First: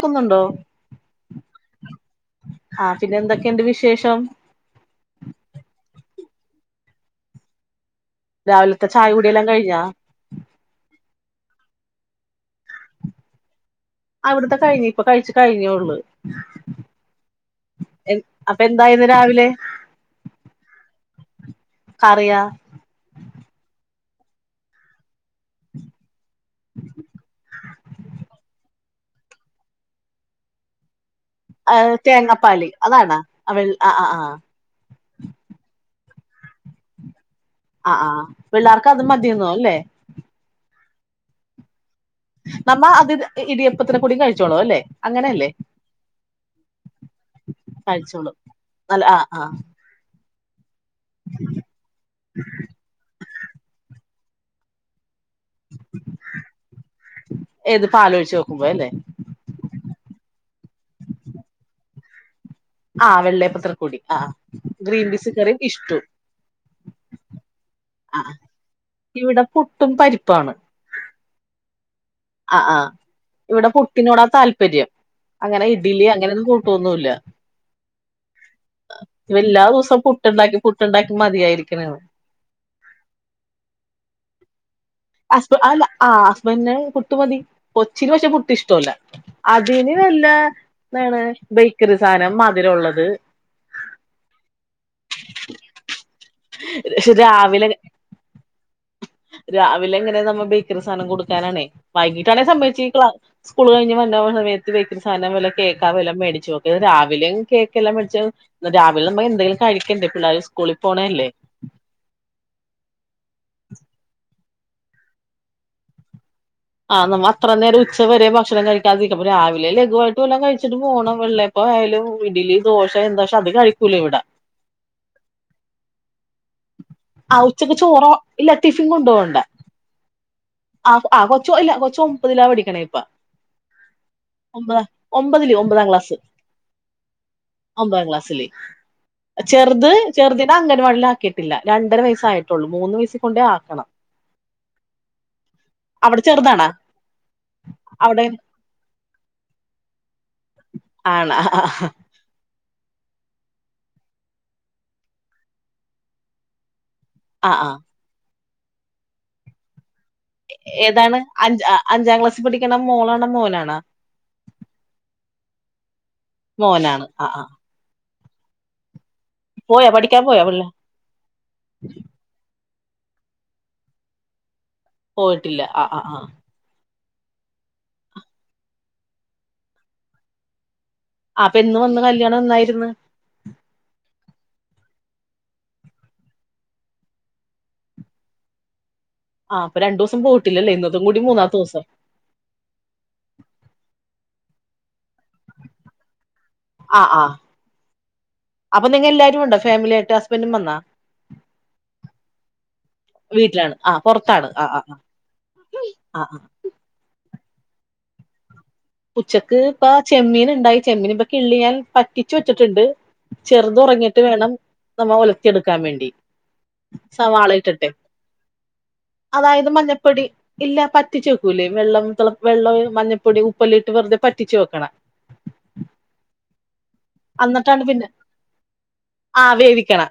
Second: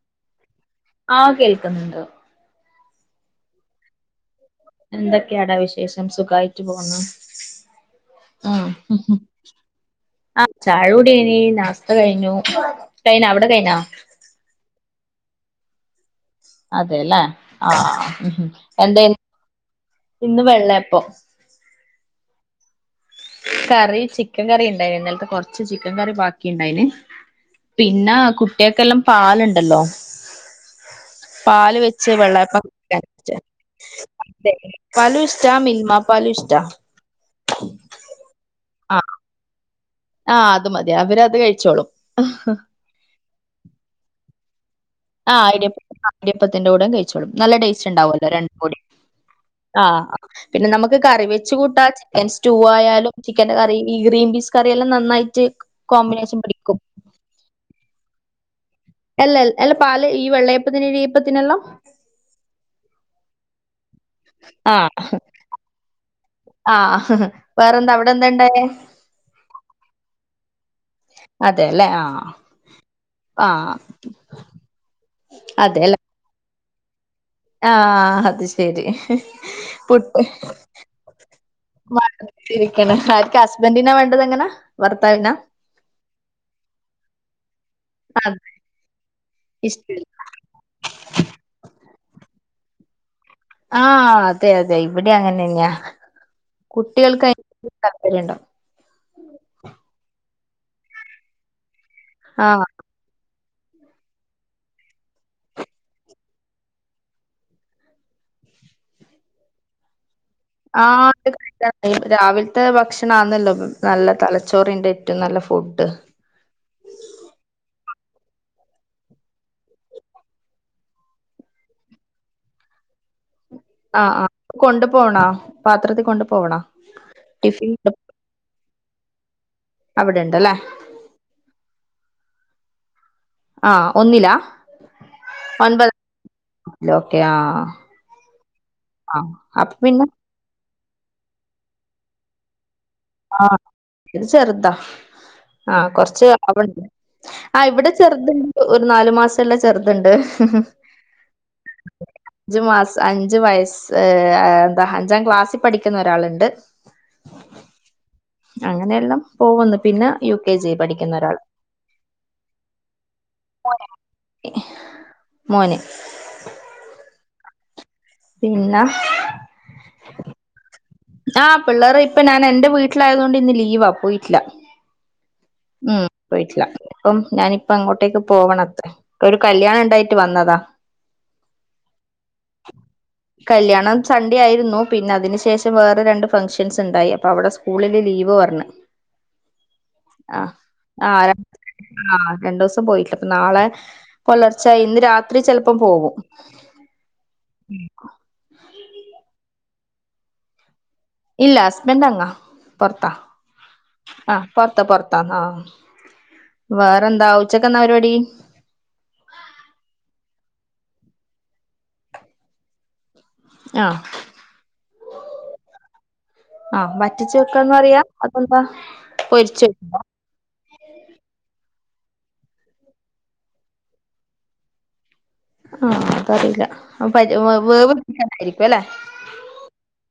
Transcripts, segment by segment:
ക്കുന്നുണ്ടോ ആഹ് കേൾക്ക്ന്ന്ണ്ട് ആഹ് പിന്നെ എന്തൊക്കെണ്ട് വിശേഷം എന്തൊക്കെയാടാ വിശേഷം സുഖായിട്ട് പോന്ന് ആഹ് രാവിലത്തെ ചായ കുടിയെല്ലാം കഴിഞ്ഞാ ആഹ് ചായ കു തെനി നാസ്ത കഴിഞ്ഞു കഴിഞ്ഞോ അവിടെ കഴിഞ്ഞാ അവിടുത്തെ കഴിഞ്ഞി ഇപ്പൊ കഴിച്ച് കഴിഞ്ഞോ ഒള്ള് അതെലെ ആഹ് അപ്പൊ എന്തെ എന്തായിന്ന് രാവിലെ ഇന്ന് വെള്ളെപ്പം കറിയാ കറി ചിക്കൻ കറി ഇണ്ട് ഇന്നല്ത്തെ കൊറ്ച്ച് ചിക്കൻ കറി ബാക്കിണ്ടായിന് പിന്നെ കുട്ട്യേൾക്കെല്ലാം പാല്ണ്ടല്ലോ പാല് വെച്ച് വെള്ളെപ്പം തേങ്ങാപ്പാല് അതാണാ വെ ആ ആ ആ [unintelligible] പാലുഷ്ട്ടാ മിൽമാ പാലുഷ്ട്ടാ ആഹ് ആഹ് പിള്ളാർക്ക് അതും മതിയെന്നോ ല്ലേ ആഹ് അത് മതി അവര് അത് കഴിച്ചോളും നമ്മ അത് ഇടിയപ്പത്തിന് കൂ‌ടി കഴി ച്ചോളും അല്ലേ അങ്ങനെയല്ലേ ആഹ് ഇടിയപ്പ ഇടിയപ്പത്തിന്റെ കൂടം കഴിച്ചോളും നല്ല ടേസ്റ്റ് ഇണ്ടാവല്ലോ കഴിച്ചോളൂ രണ്ടും കൂടി നല്ല ആ ആ ആഹ് പിന്നെ നമുക്ക് കറി വെച്ച് കൂട്ടാച്ച് ചിക്കൻ സ്റ്റൂ ആയാലും ചിക്കന്റെ കറി ഇ ഗ്രീൻ പീസ് കറിയെല്ലാം നന്നായിട്ട് റ്റ് കോമ്പിനേഷൻ പഠിക്കും ആലോച്ചു അല്ല അല്ല പാല് ഈ വെള്ളയപ്പത്തിന് ഇഴയപ്പത്തിനല്ലാം ആ വെള്ളയപ്പത്രൽ കൂടി ആഹ ആ ഹഹ് വേറെന്തവിടെ ആ ഇവിടെ പുട്ടും പരിപ്പാണ് അല്ലേ ആ ആ ആ് ആ ഇവിടെ പുട്ടിനോടാ താല്പര്യം അങ്ങനെ ഇഡലി അങ്ങനെ ഒന്നും തോന്നൂല്ല ആഹ അത് ശരി ഇവ എല്ലാ ദിവസവും പുട്ട് പുട്ടുണ്ടാക്കി പുട്ടുണ്ടാക്കി മതിയായിരിക്കണ് രിക്ക ആർക്ക് ഹസ്ബൻറിനാ വേണ്ടത് എങ്ങനാ വർത്താവിനാ ഹസ്ബ അല്ല ആ ഹസ്ബൻഡിന് പുട്ട് മതി കൊച്ചിന് പക്ഷേ പുട്ടിഷ്ടമല്ല ഇഷ്ട അതിന് നല്ല എന്താണ് ബേക്കറി സാധനം ഇതിലുള്ളത് ആഹ അതെ അതെ ഇവിടെ അങ്ങനെന്നെയാ പക്ഷെ കുട്ടികൾക്ക് രാവിലെ ആയിരിക്കും താല്പര്യവുണ്ടാകുക രാവിലെ എങ്ങനെ നമ്മ ബേക്കറി സാധനം കൊടുക്കാനാണേ വൈകിട്ടാണേ ആഹ് സമ്മയച്ച് ഈ ക്ലാസ് സ്കൂൾ കഴിഞ്ഞ് വന്ന സമയത്ത് ബേക്കറി സാധനം വല്ല കേക്കാ വല്ലാം മേടിച്ചുോക്കെ രാവിലും കേക്കെല്ലാം മേടച്ച് രാവിലെ നമ്മ എന്തെങ്കിലും കഴിക്കണ്ടേ പിള്ളേർ സ്കൂളിൽ ആഹ പോണല്ലേ [unintelligible] രാവിലത്തെ ഭക്ഷണ ആന്നല്ലോ നല്ല തലച്ച ച്ചോറിന്റെ ഏറ്റവും നല്ല ഫുഡ് ആഹ് നമ്മ അത്ര നേം ഉച്ചവരെ ഭക്ഷണം കഴിക്കാതിരിക്കപ്പ രാവിലെ ലഘുവായിട്ട് വല്ലാം കഴിച്ചിട്ട് പോകണം വെള്ളപ്പോ ആയാലും ഇടില് ദോശ എന്താ അത് കഴിക്കൂല ആ ഇവിടെ ആ കൊണ്ടു പോണോ പാത്രത്തിൽ കൊണ്ടു പോവണോ ആ ടിഫിൻ ഉച്ചക്ക് ചോറോ ഇല്ല ടിഫിൻ കൊണ്ടു പോവണ്ട അവിടെ ഉണ്ടല്ലേ [unintelligible] ഒമ്പതിലാ പഠിക്കണേ ഇപ്പ ആഹ് ഒന്നിലാ ഒമ്പത് ഒമ്പതാം ഒൻപതാം ക്ലാസില് ഓക്കെ ആഹ് ഒമ്പതാം ക്ലാസ് ആഹ് അപ്പൊ ചെറുത് പിന്നെ ചെറുതിനങ്ങനെ രണ്ടര വയസ്സായിട്ടുള്ളു ആ ഇത് ചെറുതാ ആ അവിടെ കൊറച്ച് ചെറുതാണാ ആവണ്ട് ആ ഇവിടെ അവിടെ ചെറുതുണ്ട് ഒരു നാലു മാസുള്ള ചെറുതുണ്ട് ആണാ അഞ്ചു മാസം അഞ്ചു വയസ്സ് എന്താ അഞ്ചാം ക്ലാസ്സിൽ പഠിക്കുന്ന ഒരാളുണ്ട് ആഹ ആഹ അങ്ങനെയെല്ലാം പോവന്ന് പിന്ന ഏതാണ് അഞ്ച് അഞ്ചാം ക്ലാസ്സിൽ പഠിക്കണ മോളാണോ മോനാണോ മോനേ മോനാണ് ആ അ പിന്നാ പോയാ പഠിക്കാൻ പോയാ പിള്ള ആ പിള്ളേറിപ്പനാന് എൻ്റെ വീട്ട് വീട്ടിലായതുകൊണ്ട് ഇന്ന് ലീവാ പോയിട്ടില്ല പോയിട്ടില്ല ആഹ് ആഹ് ആഹ് അപ്പം ഞാനിപ്പങ്ങോട്ടേക്ക് പോവണത്രേ ഒരു കല്യാണം ഉണ്ടായിട്ട് വന്നതാ ആഹ് എന്ന് വന്ന കല്യാണം എന്നായിരുന്ന് കല്യാണം സൺഡേ ആയിരുന്നു പിന്നെ അതിന് ശേഷം വേറെ രണ്ട് ഫംഗ്ഷൻസ് ഇണ്ടായി അപ്പൊ അവിട സ്കൂളില് ലീവ് പർഞ്ഞ് ആഹ് അപ്പൊ രണ്ടുസം ആഹ് ആഹ് ആഹ് രണ്ടോസം പോയില അപ്പൊ നാളെ പെലർച്ചായിന്ന് രാത്രി ചെലപ്പം പോവും ആ ആ ഫാമിലിയാട്ട് ഹസ്ബൻഡും വന്നാ ഇല്ല ഹസ്ബന്റ് അങ്ങാ പൊറത്താ വീട്ടിലാണ് ആ ആഹ് പുറത്താണ് ആ ആ പൊറത്താ ആ പൊറത്താ ആഹ് ആ ആ. വേറെന്താ ഉച്ചക്കെന്നാ പരിപാടി ഉച്ചക്ക് ഇപ്പ ചെമ്മീന്ണ്ടായി ചെമ്മീൻ ഇപ്പം കിള്ളി ഞാൻ പറ്റിച്ചു വെച്ചിട്ടുണ്ട് ആഹ് ചെറുതൊറങ്ങിട്ട് വേണം നമ്മ ഒലത്തിയെടുക്കാൻ വേണ്ടി ആഹ് വറ്റിച്ച് സവാള വെക്കാന്ന് ഇട്ടിട്ടെ പറയാ അതെന്താ പൊരിച്ച് അതായത് വെക്കുന്നോ മഞ്ഞപ്പൊടി ഇല്ല പറ്റിച്ച് വെക്കൂലേ വെള്ളം തെള വെള്ളവേ മഞ്ഞപ്പൊടി ഉ പ്പില്ലിട്ട് വെറുതെ പറ്റിച്ചു വെക്കണ ആഹ് അതറിയില്ല വേ എന്നിട്ടാണ് പിന്നെ [unintelligible] അല്ലെ ആ വേവിക്കണ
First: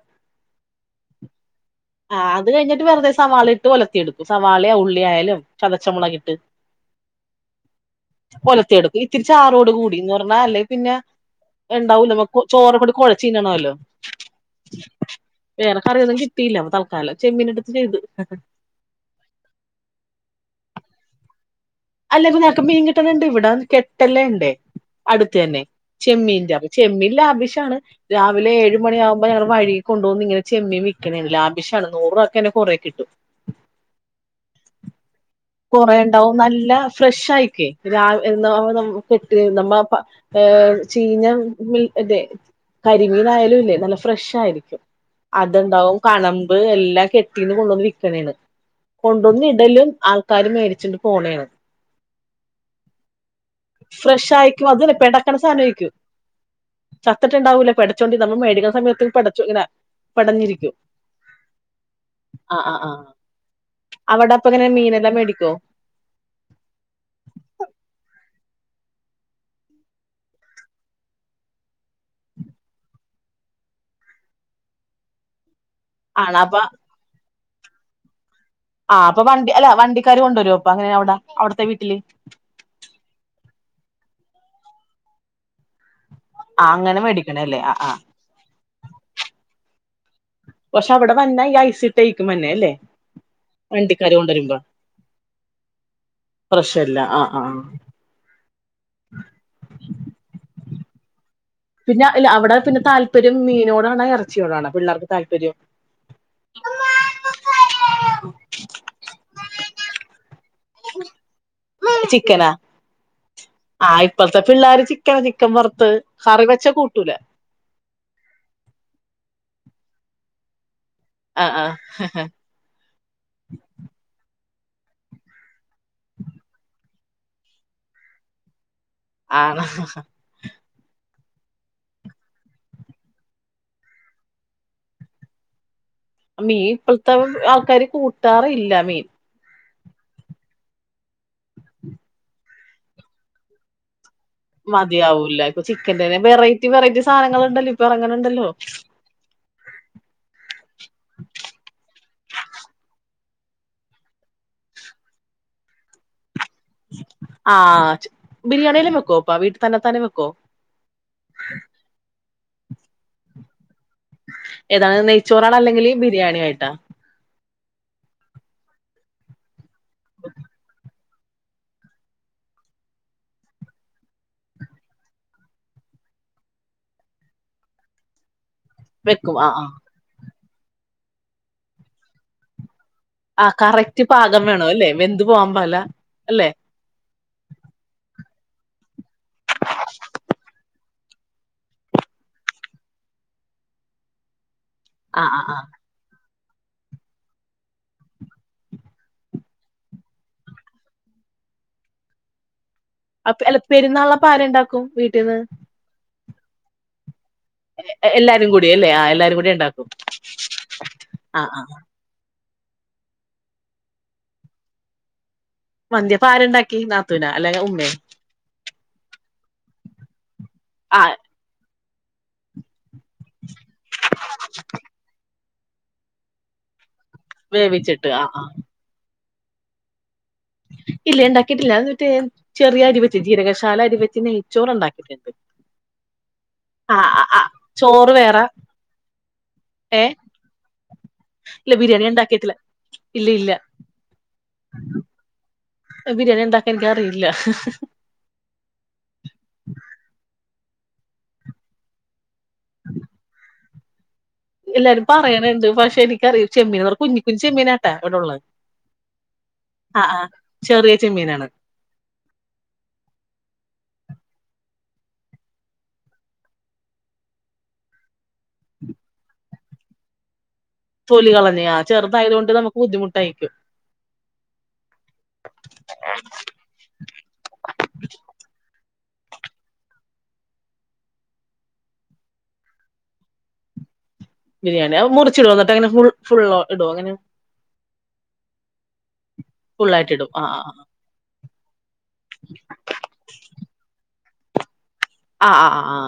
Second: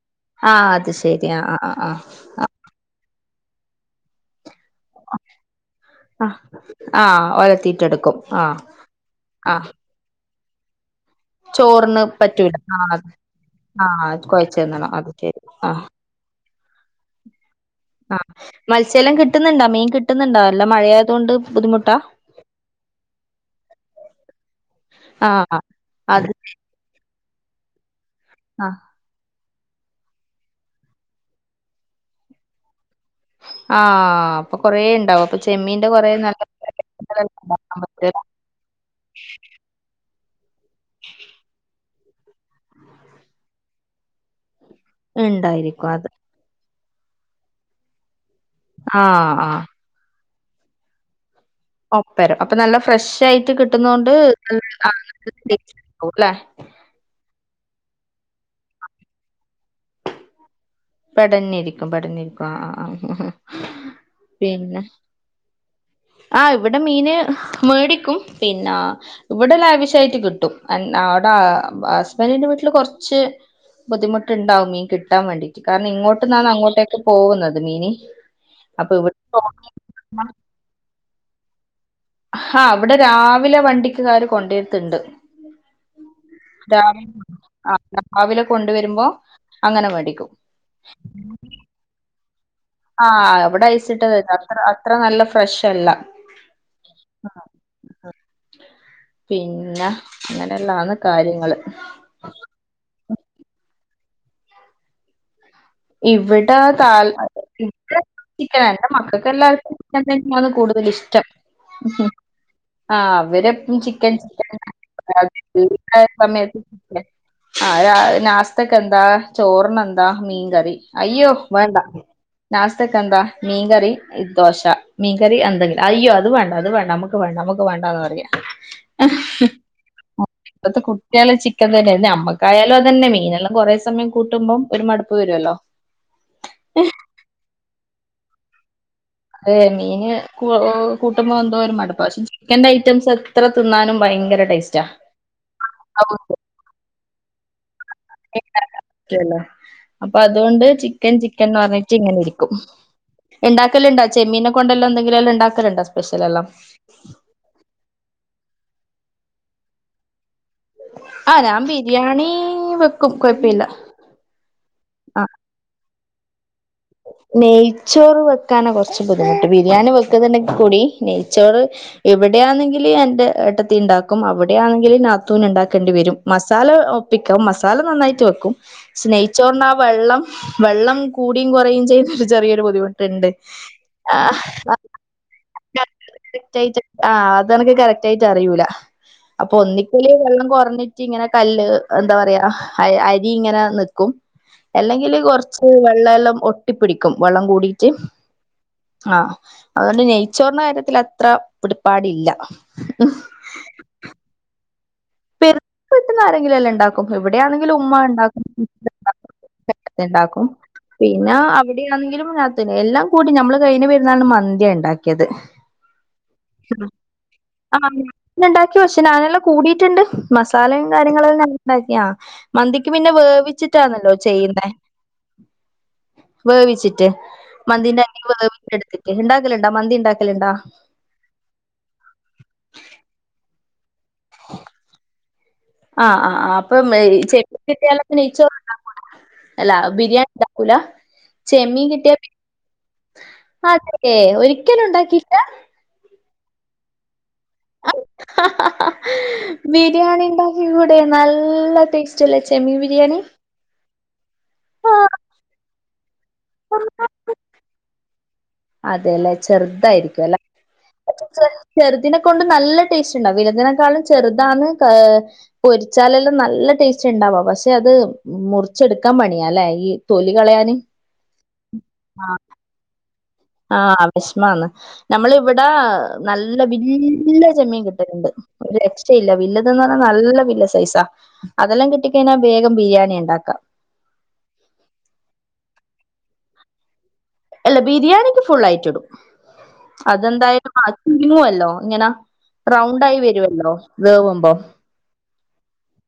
ആഹ് അത് ശെരി ആഹ് ആഹ് ആ അത് കഴിഞ്ഞിട്ട് വേ സവാളയിട്ട് ഒലത്തിയെടുക്കും വാളയോ ഉള്ളിയായാലും ആഹ് ചതച്ചമോളകിട്ട് ആഹ് ആഹ് ഒലത്തിട്ടെടുക്കും ആഹ് ഒലത്തിയെടുക്കും ഇച്ചിരി ചാറോടു കൂടിന്ന് ഇടാണ അല്ലേ പിന്നെ ചോറ്ന്ന് ഉണ്ടാവൂല നമുക്ക് പറ്റൂല ചോറ് കൂടി കുഴച്ച് തിന്നണമല്ലോ ആഹ്‌ കൊഴച്ചിന്നണം അത് ശെരി ആഹ് ട്ടില്ല അപ്പോ ത ആഹ് മത്സ്യല്ലോം കിട്ടുന്ന്ണ്ടാ മീൻ കിട്ടുന്ന്ണ്ടാ നല്ല മഴയ തൊണ്ട് അല്ലമ് നമ്മക്ക് മീൻ കിട്ടണ് ണ്ട് ഇവിട കെട്ടല്ലേംണ്ടേ ആഹ് അടുത്തെന്നെ അത് ചെമ്മീന്റെ അപ്പോ ചെമ്മീൻല്ല വിഷാണ് രാവിലെ ആഹ് ഏഴ് മണി ആകുമ്പോ ഞങ്ങ വഴികൊണ്ടുവന്ന് ഇങ്ങനേ ചെമ്മീൻ വിക്കാണേണ് ലാവിഷാണ് നൂറൂവക്കന്നെ കൊറേ കിട്ടും ആഹ് അപ്പോ കൊറേ ഇണ്ടാവും കുറേണ്ടാവും നല്ല ഫ്രഷ് ആയിക്കേ രാവി എന്നാ നമ്മ കെട്ടി നമ്മ ഏ ചീഞ്ഞ മീ ഇതെ കരിമീനായാലും ഇല്ലേ നല്ല ഫ്രഷ് ആയിരിക്കും അത് ഇണ്ടായിരിക്കും ഇണ്ടാവും അത് കണമ്പ് എല്ലാ ല്ലാം കെട്ടീന്ന് കൊണ്ടന്ന് വിൽക്കണേണ് ആഹ് കൊണ്ടുവന്ന് ആഹ് ഇടലും ആൾക്ക ക്കാര് മേടച്ചോണ്ട് പോണേണ് ഒപ്പരും അപ്പോ നല്ല ഫ്രഷ് ആയിട്ട് കിട്ടുന്നോണ്ട് ഫ്രഷ് ആയിരിക്കും അത് പെടക്കണ സാധനമായിരിക്കും [inaudible] ല്ലേ പേടച്ചോണ്ട് നമ്മ മേടിക്കുന്ന സമയത്ത് പേടച്ചോണ്ട് ഇങ്ങനെ പെടഞ്ഞിരിക്കും പെടഞ്ഞിരിക്കും പെടഞ്ഞിരിക്കും ആ ആ അവിടെ അപ്പ ഇങ്ങനെ പിന്നെ മീനെല്ലാം മേടിക്കോ ആ ഇവിടെ മീന് മേടിക്കും പിന്നെ ഇവിടെ ലാവിഷായിട്ട് കിട്ടും അടെ ഹസ്ബൻഡിന്റെ വീട്ടില് കുറച്ച് ബുദ്ധിമുട്ട് ഇണ്ടാവും മീൻ കി ട്ടാൻ വേണ്ടി കാരണം ആണ ഇങ്ങോട്ട്ന്നാണ് അപ്പ അങ്ങോട്ടേക്ക് പോകുന്നത് മീനി ആ അപ്പ വണ്ടി അല്ല വണ്ടിക്കാര് കൊണ്ടുവരോ അപ്പ എങ്ങനെയാ അവിടെ അവിട്ത്തെ വീട്ടില് ആഹ് അവിടെ രാവിലെ വണ്ടിക്ക്കാര് കൊണ്ടേരെത്തുണ്ട് ആ രാവി അങ്ങനെ മേടിക്കണല്ലേ ആ രാവിലെ കൊണ്ടുവരുമ്പോ അങ്ങനെ വേടി ടിക്കും പക്ഷെ അവിടെ വന്നേ ഐസി ഇട്ടേക്കും വന്നേ ആ എവിടെ ഐസ് ഇട്ടതന്നെ അത്ര അത്ര നല്ല ഫ്രഷ് അല്ല പ്രശ്നല്ല ആ ആ പിന്ന ഇങ്ങനെ നാണ് കാര്യങ്ങള് പിന്നെ അല്ല അവിടെ പിന്നെ താൽ പര്യം മീനോടാണ ഇറച്ചിയോടാണ പിള്ളേർക്ക് താല്പര്യം ഇവിടെ തൽ [inaudible] ചിക്കനാ എന്റെ മക്കൾക്ക് എല്ലാർക്കും ചിക്കൻ തന്നെയാണ് കൂടു ഇഷ്ടം ചിക്കനാ ആ അവരെപ്പ ആ ചിക്കൻ ഇപ്പഴത്തെ ചിക്കൻ പിള്ളേര് ചിക്കന ചിക്കൻ വറുത്ത് [inaudible] കറി വെച്ച സമയത്ത് കൂട്ടൂല ആ നാസ്തക്കെ എന്താ ചോറ് [unintelligible] എന്താ മീൻ കറി അയ്യോ ആ ആ വേണ്ട നാസ്തക്കെന്താ മീൻ കറി ദോശ മീൻകറി എന്തെങ്കിലും അയ്യോ അത് വേണ്ട അത് വേണ്ട നമുക്ക് വേണ്ട നമുക്ക് വേണ്ടാന്ന പറയാ ആന്ന ഇത്തെ കുട്ടിയാലും ചിക്കൻ തന്നെയായി നമ്മക്കായാലും അതന്നെ മീനെല്ലാം കുറേ സമയം കൂട്ടുമ്പോ ഒരു മടുപ്പ പ്പു വരുവല്ലോ മീൻ ഇപ്പൾത്ത ആൾക്കാര് കൂട്ടാറില്ല മീൻ ഏ മീന് കൂട്ടുമ്പോൾ എന്തോ ഒരു മടുപ്പ പക്ഷെ ചിക്കന്റെ ഐറ്റംസ് എത്ര തിന്നാനും ഭയങ്കര ടേസ്റ്റാ മതിയാവൂല ഇപ്പൊ ചിക്കന്റെ തന്നെ വെറൈറ്റി വെറൈറ്റി സാധനങ്ങൾ ഇണ്ടല്ലോ റ്റല്ലോ അപ്പൊ അതുകൊണ്ട് ചിക്കൻ ചിക്കൻന്ന് പറഞ്ഞിട്ട് ഇങ്ങനെ ഇരിക്കും ഉണ്ടാക്കലണ്ടോ ചെമ്മീൻ കൊണ്ടെല്ലാം എന്തെങ്കിലും എല്ലാം ഉണ്ടാക്കലണ്ടോ സ്പെഷ്യൽ എല്ലാം ആ ബിരിയാണിയെല്ലാം വെക്കോ അപ്പ വീട്ടിൽ തന്നെ താനെ വെക്കോ ആ ഞാൻ ബിരിയാണി ണി വെക്കും കുഴപ്പമില്ല ഏതാണ്‌ ആ നെയ്ച്ചോറാണ്ണല്ലെങ്കിൽ ബിരിയാണി ആയിട്ടാ നെയ്ച്ചോറ് വെക്കാന കുറച്ച് ബുദ്ധിമുട്ട് ബിരിയാണി വെക്കുന്നുണ്ടെങ്കി കൂടി നെയ്ച്ചോറ് എവിടെയാണെങ്കില് എന്റെ ഏട്ടത്തീ ഉണ്ടാക്കും അവിടെ ആണെങ്കിൽ നാത്തൂന് ഉണ്ടാക്കേണ്ടി വരും മസാല ഒപ്പിക്കാം മസാല നന്നായിട്ട് വെക്കും നെയ്യ് ചോറിന് ആ വെള്ളം വെള്ളം കൂടിയും കുറയും ചെയ്ത ചെറിയൊരു ബുദ്ധിമുട്ട് ണ്ട് ആ കറക്റ്റ് പാകം വേണം അല്ലേ വെന്ത് പോവാൻ പാടില്ല അല്ലെ [unintelligible] ആ അത കറക്യി അറിയൂല അപ്പൊ ഒന്നിങ്കല് വെള്ളം കുറഞ്ഞിട്ട് ഇങ്ങനെ കല്ല് എന്താ പറയാ അരി ഇങ്ങനെ നിക്കും അല്ലെങ്കില് ആ ആ ആ കൊറച്ച് വെള്ളം എല്ലാം ഒ ഒട്ടിപ്പിടിക്കും വെള്ളം കൂടിട്ട് ആ അതുകൊണ്ട് നെയ്ച്ചോറിന്റെ കാര്യത്തിൽ അത്ര പിടിപ്പാടില്ല അപ്പൊ പെരുന്നാളിന് ആപ്പ ആര് ഉണ്ടാക്കും വീട്ടീന്ന് പെരുന്നാക്ക് ആരെങ്കിലും എല്ലാം ഉണ്ടാക്കും ഇവിടെയാണെങ്കിലും ഉമ്മ എല്ലാരും ഉണ്ടാക്കുംണ്ടും കൂടി അല്ലേ ആ എല്ലാരും കൂടി ഉണ്ടാക്കും ഉണ്ടാക്കും പിന്നെ ആ ആ അവിടെ ആണെങ്കിലും [unintelligible] എല്ലാം കൂടി നമ്മള് കഴിഞ്ഞ പെരുന്നാളിന് മന്തിയ ഇണ്ടാക്കിയത് മന്തിയപ്പ ആരുണ്ടാക്കി നാത്തൂനാ അല്ലെങ്കി ആ ഉമ്മേ ഉണ്ടാക്കിയ പക്ഷേ ഞാനെല്ലാം കൂടീട്ടുണ്ട് മസാലയും ആ കാര്യങ്ങളെല്ലാം ഉണ്ടാക്കി മന്തി ക്കു പിന്നെ വേവിച്ചിട്ടാണല്ലോ ചെയ്യുന്നെ വേവിച്ചിട്ട് ട്ട് മന്തിന്റെ വേവിച്ചിട്ട് അരി ആ ആ വേവിച്ച് എടു ഉണ്ടാക്കലണ്ട മന്തി ഉണ്ടാക്ക ഇല്ല ഉണ്ടാക്കിയിട്ടില്ല അത് മറ്റേ ചെറിയ അരി പറ്റോ ജീരക റൈസ് കാല അധപ ആ ആ അപ്പം ആ ആ ആ ചോറ് വേറെ ചെപ്പട്ടളത്തിച്ചോറ്ണ്ട അല്ല ഏ ബിരിയാണി ഉണ്ടാക്കൂല ഇല്ല ചെമ്മീ ബിരിയാണി കിട്ടിയാ ഉണ്ടാക്കിയിട്ടില്ല ഇല്ല ഇല്ല അതെ ഒരിക്കലും ഉണ്ടാക്കിയില്ല ബിരിയാണി ഉണ്ടാക്കാൻ എനിക്ക അറിയില്ല ഇവിടെ നല്ല ടേസ്റ്റ്ല്ലേ ചെമ്മീ ബിരിയാണി ആ എല്ലാരും പറയാനുണ്ട് പക്ഷെ എനിക് കറി ചെമ്മീൻ അവ കുഞ്ഞുഞ്ഞി ചെമ്മീനാട്ടാ ഇവിടെള്ളത് അതെല്ലേ ചെറുതായിരിക്കും അല്ല ചെറിയ ചെമ്മീനാണ് ചെറുതിനിനെ കൊണ്ട് നല്ല ടേസ്റ്റ് ഉണ്ടാവും വിലിനേക്കാള ചെറുതാന്ന് പൊരിച്ചാലെല്ലാം നല്ല ടേസ്റ്റ് ഉണ്ടാവാ പക്ഷെ അത് മുറിച്ചെടുക്കാൻ പണിയാ അല്ലേ ഈ തൊലി കളയാന തൊലി കളഞ്ഞാ ചെറുതായത കൊൊണ്ട് നമുക്ക് ബു ആഹ വിഷമാന്ന് നമ്മള ഇവിടെ നല്ല വല്യ ചെമ്മീൻ കിട്ടട്ടുണ്ട് ഒരു പ ഇല്ല വില്ലതന്ന് പറഞ്ഞാൽ നല്ല വില്ല സൈസാ അതെല്ലാം കിട്ടിക്കഴിഞ്ഞാൽ വേഗം ബിരിയാണി ഉണ്ടാക്കാം ബിരിയാണി മുറിച്ചിടു എന്നിട്ട് അനുൾ ഫുൾ ഇടോ അങ്ങനെ അല്ല ബിരിയാണിക്ക് ഫുൾ ആയിട്ട ഇടും ഫുള്ളായിട്ട് ഇടും ആ അതെന്തായുംീണുവല്ലോ ഇങ്ങനെ റൗണ്ട ആായി വരുമല്ലോ വേവ വ ആ ആ ആ ആ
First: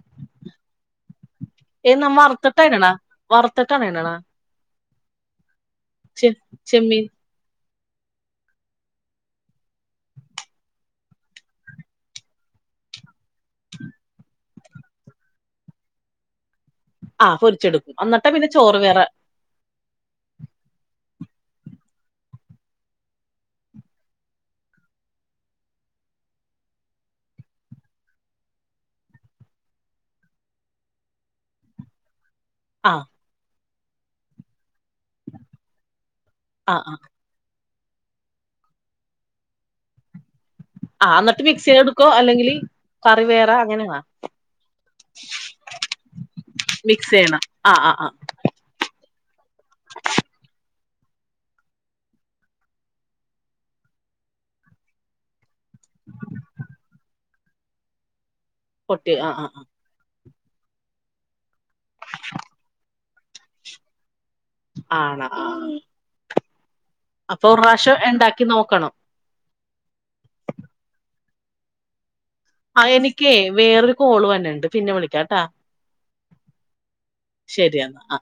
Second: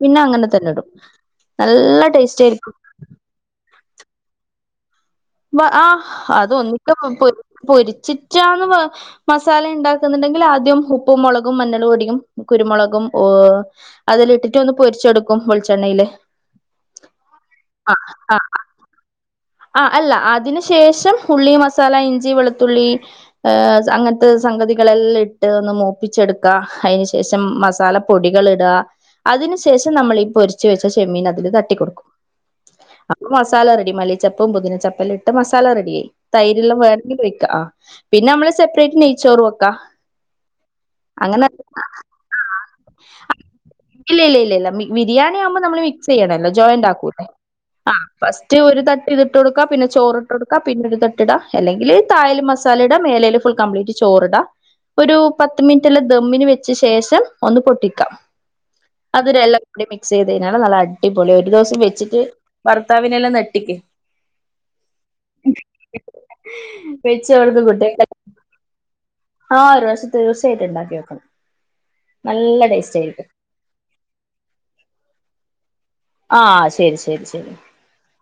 പിന്നെ അങ്ങനെ തന്നെ ഇടും നല്ല ടേസ്റ്റ് ആയിരിക്കും ഇ താനണ ആ അതൊന്നിക്ക ചെമ്മീൻ പൊരിച്ചിട്ടാന്ന് മസാല ഉണ്ടാക്കുന്നുണ്ടെങ്കിൽ ആദ്യം ഉപ്പും മുളകും മഞ്ഞൾപൊടിയും കുരുമുളകും അതില ഇട്ടിട്ട് ഒന്ന് പൊരിച്ചെടുക്കും വെളിച്ചെണ്ണയില് ആപൊരിച്ചെടുക്കും എന്നിട്ടാ പിന്നെ ചോറ് വേറെ ആ അല്ല അതിനു ശേഷം ഉള്ളി മസാല ഇഞ്ചി വെളുത്തുള്ളി ഏ അങ്ങനത്തെ സംഗതികളെല്ലാം ഇട്ട് ഒന്ന് മൂപ്പിച്ചെടുക്കാ അതിനന് ശേഷം മസാല പൊടികൾ ഇടുക അതിനു ശേഷം നമ്മൾീ പൊരിച്ച് വെച്ച ചെമ്മീൻ അതില് തട്ടിൊടുക്കും ആ അ സാല ഡ മി ചപ്പും പൊത്തിനചപ്പും അപ്പലിട്ട് മസാല റെഡി ആായി ആ തൈര്ല്ലാം ആ വേണമെങ്കിൽ വയ്ക്കാം ആ പിന്നെ നമ്മള് സെപ്പറേറ്റ് നെയ്ച്ചോറ വെക്കാ ആ എന്നിട്ട് അങ്ങനെ മിക്സ് ചെയ്തെടുക്കോ അല്ലെങ്കില് കറി വേറെ അങ്ങനെയാണോ ഇല്ലല്ല ഇല്ലല്ല ബിരിയാണി ആവുമ്പോ നമ്മൾ മിക്സ് ചെയ്യണല്ലോ ജോയിന്റ് ആക്കൂട്ടെ ആ ഫസ്റ്റ് ഒരു ത ഇതിട്ട് കൊടുക്ക പിന്നെ ചോറിട്ട്ടുക്ക പിന്നെ ഇട്ട് ട അല്ലെങ്കിൽ തായൽ മസാല ഇടാ മേലൽ ഫുൾ കംപ്ലീറ്റ് ചോറിടാ ഒരു പത്ത് മിനിറ്റ്ല്ലാം ദമ്മിന് വെച്ച ശേഷം ഒന്ന് പൊട്ടിക്കാം പൊട്ടി ആ ആ [unintelligible] ചെയ്തയ്ഞ്ഞാല് നല്ല അടിപൊളി ഒരു ദിവസം വെചിട്ട് വർ ഭർത്താവിനെല്ലാം നെട്ടിക്ക് ആണ ആഹ് വെച്ച് അപ്പൊ പ്രാവശ്യം ണ്ടാക്കി നോക്കണം ആഹ ഒരു പ്രാവശ്യം തീർച്ചയിട്ടും ണ്ടാക്ക്യോക്കണം ആ എനിക്കേ വേറൊരു കോള് വര്ന്ണ്ട് പിന്നെ വിളിക്കാട്ടാ ആഹ ശരി ശരി ശരി ശരിയെന്നാ ആ